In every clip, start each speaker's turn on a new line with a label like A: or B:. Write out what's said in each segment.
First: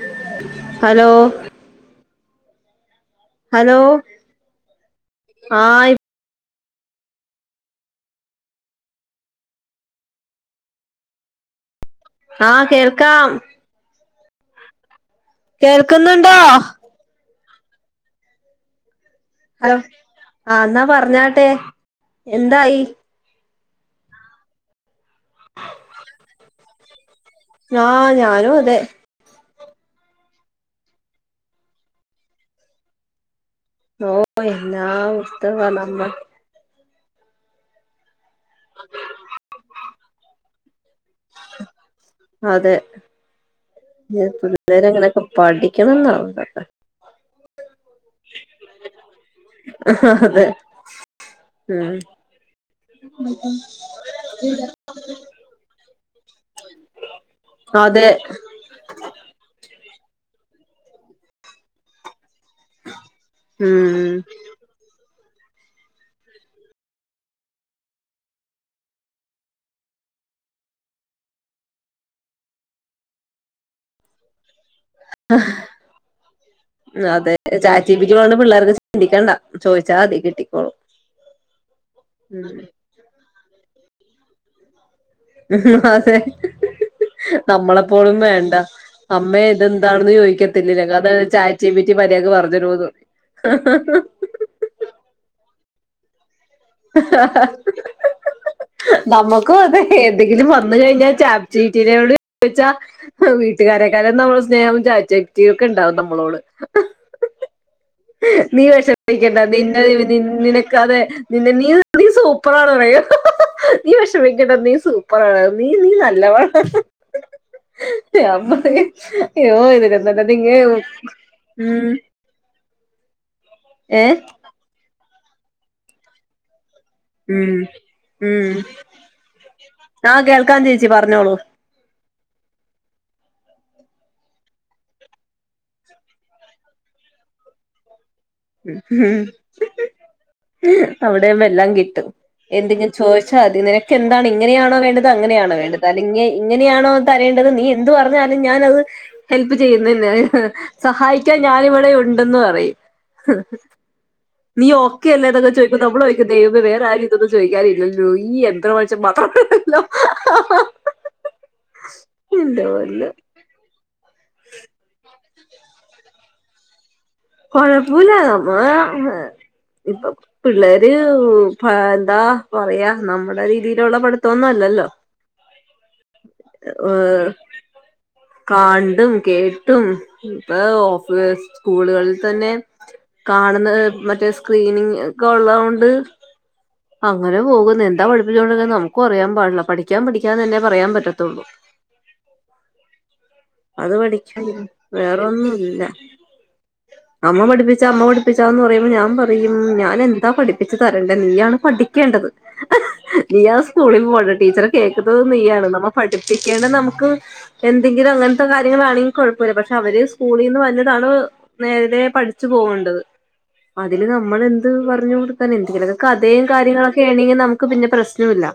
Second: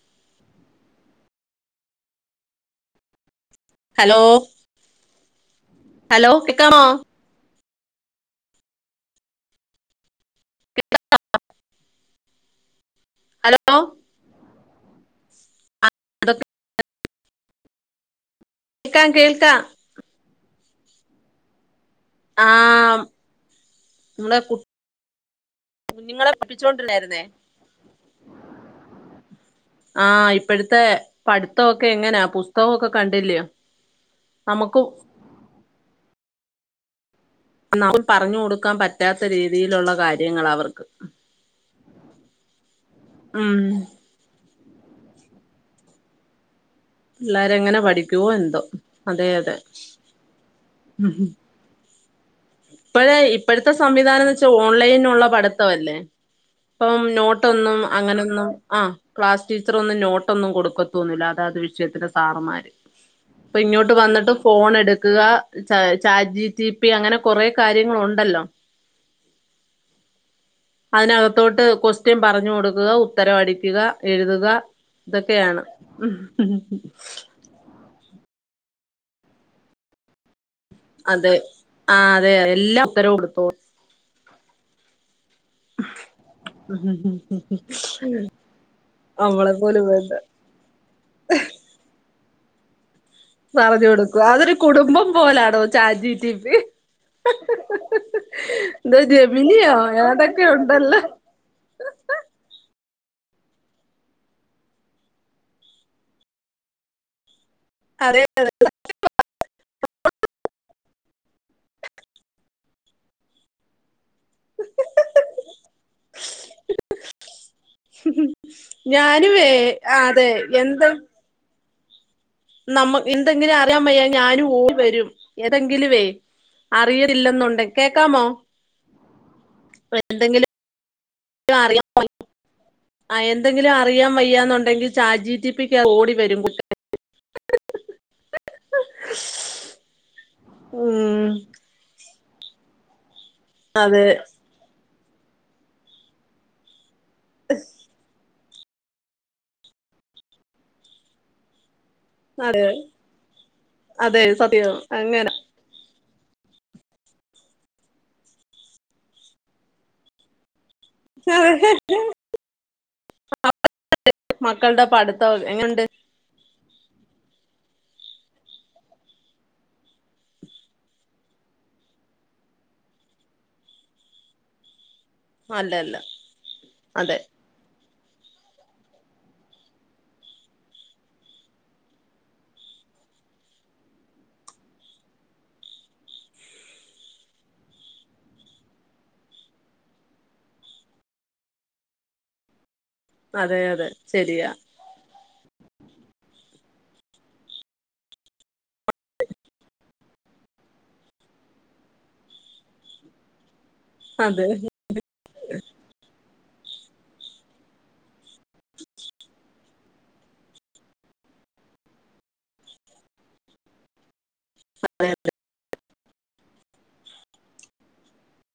A: [inaudible] Hello hello ആ
B: കെകാവോ [unintelligible] [unintelligible]
A: ആ കേൾക്കാം.
B: ഹലോ
A: കേൾക്കുന്നുണ്ടോ?
B: കേൾക്കാ കേൾകാം
A: ഹലോ ആ ന്നാ പറഞ്ഞാട്ടെ എന്തായി?
B: മ്മളെ കുഞ്ഞുങ്ങളെ പഠിപ്പിച്ചോണ്ടില്ലേര്ന്നേ
A: ആ ഞാനും അതെ.
B: ആ ഇപ്പോഴത്തെ പഠിത്തൊക്കെ എങ്ങനാ പുസ്തകൊക്കെ കണ്ടിലിയോ -
A: ഓ എല്ലാ പുസ്ത നമ്മ
B: മുക്ക് പറഞ്ഞു കൊടുക്കാൻ പറ്റാത്ത രീതിയിലുള്ള കാര്യങ്ങളാവർക്ക്.
A: അതെ.
B: ഉം
A: നേരെങ്ങനെയൊക്കെ പഠിക്കണംന്നാവണ്ടക്കെ
B: പിള്ളരെ എങ്ങനെ പഠിക്കുവോ എന്തോ അതെ യതെ.
A: അതെ ഉം
B: ഇപ്പഴേ ഇപ്പോഴത്തെ സംവിധാനന്ന് വെച്ചാ ഓൺലൈനുള്ള പഠിത്തം അല്ലേ. പ്പം നോട്ടൊന്നും
A: അതെ
B: അങ്ങനൊന്നും ആ ക്ലാസ് ടീ അത്രൊന്നും നോട്ടൊന്നും കൊടുക്കത്തോന്നുന്നില്ല അതാത് വിഷത്തിന് സാറുമാര് ഇപ്പൊ ഇങ്ങോട്ട്
A: ഉം
B: വന്നിട്ട് ഫോൺ എടു വക്കുക ച ചാജി ചീപ്പി അങ്ങനെ കൊറേ കാര്യങ്ങുണ്ടല്ലോ. [inaudible] അതിനകത്തോട്ട് ക്വസ്റ്റ്യൻ പറഞ്ഞു കൊടുക്കുക ഉത്തരവടിക്കുക, എഴുതുക. ഇതൊക്കെയാണ്. [unintelligible]
A: ള്ള പിള്ളേർക്ക് ചിന്തിക്കണ്ട ചോയിച്ചാതി കിട്ടി.
B: അതെ ആ അതെ അതെ എല്ലാം ഉത്തര കൊടുത്തോ
A: മ് അതെ [unintelligible] നമ്മളെപ്പോഴും വേണ്ട അമ്മേ
B: അവളെ പോലും വേണ്ട
A: ഇതെന്താണെന്ന് ചോദിക്കത്തില്ലല്ലോ അതയ ചാറ്റ് ജി പി ട്ടി മര്യാഗ പറഞ്ഞേരോന്ന്.
B: പറഞ്ഞ് കൊടുക്കും അതൊരു കുടുംബം പോലാണോ ചാ ജി ടി പി
A: ഹ ഹ ഹ
B: എന്തോ
A: [unintelligible] നമ്മുക്കും
B: ജെമിനിയോ
A: അതെ
B: ഏതൊക്കെ
A: എന്തെങ്കിലും വന്ന്
B: ഉണ്ടല്ലോ
A: കഴിഞ്ഞാൽ ചാപ് ചീറ്റിനോട് ചോയിച്ചാ വീട്ടുകാരെക്കാളും നമ്മള് സ്നേഹം ചാച്ച വക്തിക്ക്ണ്ടാവും നമ്മളോട്.
B: അതെ
A: നീ വെഷമിക്കണ്ട നിന്നെ ഇവനിന്ന് നിനക്കാതെ നിന്ന നീ നീ സൂപ്പറാണ് അറിയും. നീ വെ ഷമിക്കണ്ട നീ സൂപ്പറാണ്. നീ നീ നല്ലവ [unintelligible]
B: ഞാനുവേ അതെ എന്ത
A: ഉം
B: നമ്മ എന്തെങ്കിലും അറിയാൻ
A: ഏ
B: വയ്യ ഞാനും ഓ വരും ഏതെങ്കിലുവേ, അറിയതില്ലെന്നുണ്ട് കേക്കാമോ?
A: ആഹ
B: എന്തെങ്കിലും
A: കേൾക്കാൻ ചേച്ചി പറഞ്ഞോളൂ,
B: അ എന്തെങ്കിലും അറിയാൻ വയ്യാന്നുണ്ടെങ്കിൽ ചാറ്റ് ജി റ്റിപിക്ക് ഓടി വരും കുട്ട
A: ഉം
B: ഉം
A: അവിടാവുമ്പം എല്ലാം കിട്ടും എന്തെങ്കിലും ചോദി ച്ചാ നിനക്ക്
B: അതെ
A: എന്താണ് ഇങ്ങനെയാണോ വേണ്ടത് അങ്ങനെയണോ വേണ്ടത് അല്ലെങ്കി ഇങ്ങനെയാണോ തരേണ്ടത് നീ എന്ത് പർഞ്ഞാലും ഞാനത് ഹെൽപ് ചെയ്യുന്നന്നെ സഹായിക്കാൻ ഞാൻ ഇവിടെ ഉൺ ണ്ടെന്നു
B: അതെ
A: പറയും.
B: അതെ
A: നീ
B: സത്യം അങ്ങനെ
A: ഓക്കെയല്ലടാ ന്നൊക്കെ ചോയ്ക്കും നമ്മൾ ചോയ് ദൈവമേ വേറെ ആര്തൊന്നും ചോയ്ക്കാറില്ലല്ലോ ഈ യന്ത്രമനഷ്യ മാത്രം
B: അതെ
A: [unintelligible]
B: മക്കൾടെ പഠിത്തം എങ്ങണ്ട്?
A: കൊഴപ്പൊല്ല നമ്മ ആ ഇപ്പൊ പിള്ളേര് പാ എന്താ പറയാ നമ്മുടെ രീതിയിലുള്ള പഠിത്തന്നൊ ന്തെല്ലോ
B: അല്ലല്ല അതെ
A: കാണ്ടും കേട്ടും ഇപ്പൊ ഓഫീ സ്കൂളുകൾ തന്നെ കാണുന്ന മറ്റേ സ്ക്രീനിങ് ഒക്കെ ഉള്ളോണ്ട്. അങ്ങനെ പോകുന്നു എന്താ പഠിപ്പിച്ചോണ്ടിരുന്ന നമുക്കും അറിയൻ പാടില്ല. പഠിക്കാൻ പഠിക്കാന്ന് തന്നെ പറയാൻ പറ്റത്തുള്ളൂ.
B: [inaudible] അതെ
A: അത് പഠിക്ക്‌
B: ശരിയാ
A: വേറൊന്നും ഇല്ല. അമ്മ പഠിപ്പിച്ച അമ്മ പഠിപ്പിച്ചാന്ന് പറയുമ്പോൾ ഞാൻ പറയും ഞാൻ എന്താ പഠിപ്പിച്ചു തരേണ്ടേ നീയാണ് പഠിക്കേണ്ടത് ഹെ നീയാ സ്കൂളിൽ പോണ്ട
B: അതെ
A: ടീച്ചറെ കേൾക്കുന്നതും നീയാണ് നമ്മ പഠി ചിരിക്കേണ്ട നമുക്കും എന്തെങ്കിലും അങ്ങനത്തെ കാര്യങ്ങളാണെങ്കിൽ കുഴപ്പമില്ല പക്ഷെ അവര് സ്കൂളിൽ നിന്ന് വര്ണതാണ് നേര പഠിച്ചു പോവണ്ടത് അതില് നമ്മള് എന്ത് പറഞ്ഞു കൊടുത്താല എന്തെങ്കിലൊക്കെ കാ ഇത്രേം കാര്യങ്ങളൊക്കെ ആണെങ്കി നമുക്ക് പിന്നെ പ്രശ്നൊല്ല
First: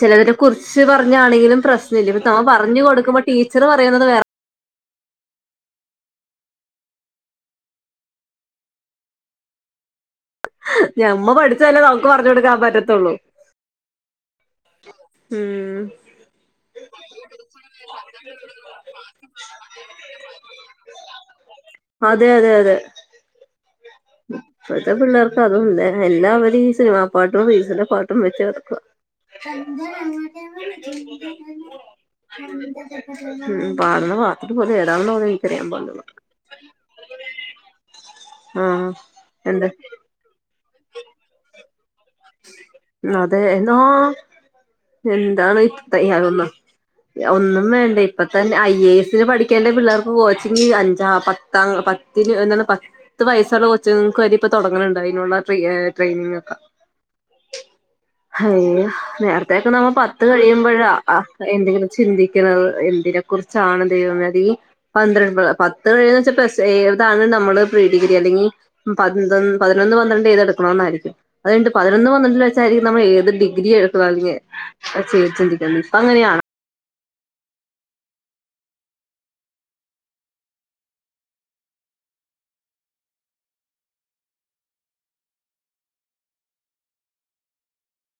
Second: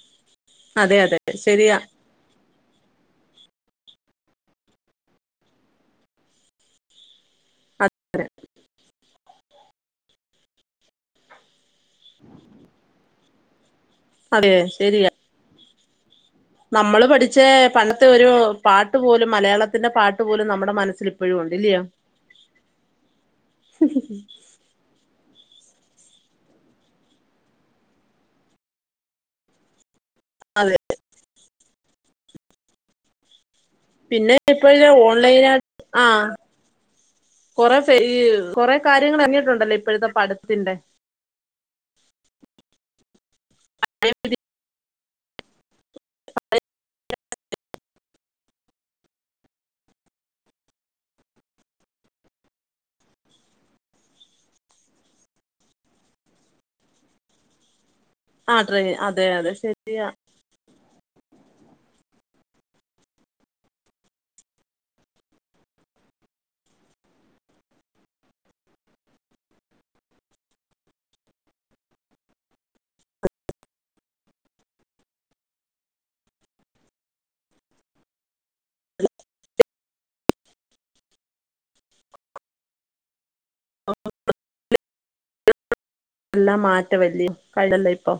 A: ചെലവര് കുർച്ച്
B: അതെ അതെ
A: പറഞ്ഞാണെങ്കിലും
B: ശരിയാ
A: പ്രശ്നല്ല. ഇപ്പൊ നമ്മ പറഞ്ഞു കൊടുക്കുമ്പോ ടീച്ചറ് പറയുന്നത് വേറെ
B: അതെ
A: ഞമ്മ പഠിച്ചതല്ലേ നമുക്ക് പറഞ്ഞു കൊടുക്കാൻ പറ്റത്തുള്ളൂ.
B: അതെ ശരിയാ
A: ഉം
B: നമ്മള് പഠിച്ച പണ്ടത്തെ ഒരു പാട്ട്പോലും മലയാളത്തിന്റെ പാട്ട് പോലും നമ്മുടെ മനസ്സില് ഇപ്പഴും
A: അതെ അതെ അതെ
B: [inaudible]
A: പ്പത്തെ പിള്ളേർക അതും ഒണ്ട് എല്ലാവരും ഈ സിനിമാ പാട്ടും റീൽസിന്റെ പാട്ടും വെച്ച് നടക്കുവാ - [inaudible]
B: അതെ
A: മ് മ് പാടുന്ന
B: പിന്നെ
A: പാട്ട് പോലും
B: ഇപ്പോഴ
A: ഏതാണെന്ന്പോലും
B: ഓൺലൈനായി
A: എനിക്കറിയാൻ പാടില.
B: ആ കൊറെ ഫയീ കൊറെ കാര്യങ്ങൾ
A: എന്ത്
B: എറങ്ങീട്ടുണ്ടല്ലോ ഇപ്പോഴത്തെ പടത്തിന്റെ.
A: മ് അതെ എന്നാ എന്താണ് തയി അത് ഒന്നും ഒന്നും വേണ്ടെ ഇപ്പ തന്നെ ഐ എ എസിന് പഠിക്കേണ്ട പിള്ളേർക്ക് കോച്ചിങ് അഞ്ച പത്താം പത്തിന് എന്നന്ന പ പത്ത് വയസുള്ള കൊച്ചിങ്ങക്ക് വരെ ഇപ്പൊ തൊടങ്ങണണ്ടതിനുള്ള ട്രിയെ ട്രെയിനിങ്ങ ഒക്കെ.
B: ആ
A: അയ്യ
B: ട്രെയി അതെ അതെ
A: നേരത്തൊക്കെ നമ്മ
B: ശരിയാ
A: പത്ത് കഴിയുമ്പോഴാ ആ എന്തെങ്കിലും ചിന്തിക്ക ഹ് എന്തിനെ കുറിച്ചാണ് ദൈവമേ ഈ പന്ത്ര ഹ് പത്ത് വെച്ച പ്ലസ് ഏതാണ് നമ്മള് പ്രീ ഡിഗ്രി അല്ലെങ്കി പന്ത്ര പതിനൊന്ന് പന്ത്രണ്ട് ഏതെടുക്കണൊന്നായിരിക്കും അതുകഴിഞ്ഞിട്ട് പതിനൊന്ന് പന്ത്രണ്ടിൽ വെച്ചായിരിക്കും നമ്മൾ ഏത് ഡിഗ്രി എടുക്കുന്ന അലോച്ച്ചിണ്ടരിക്കുന്നത് ഇപ്പൊ അങ്ങനെയാണോ.
B: ആഹ [unintelligible] സിലബസ് എല്ലാം മാറ്റ വല്ലി ക [unintelligible] ഴല്ല ഇപ്പൊ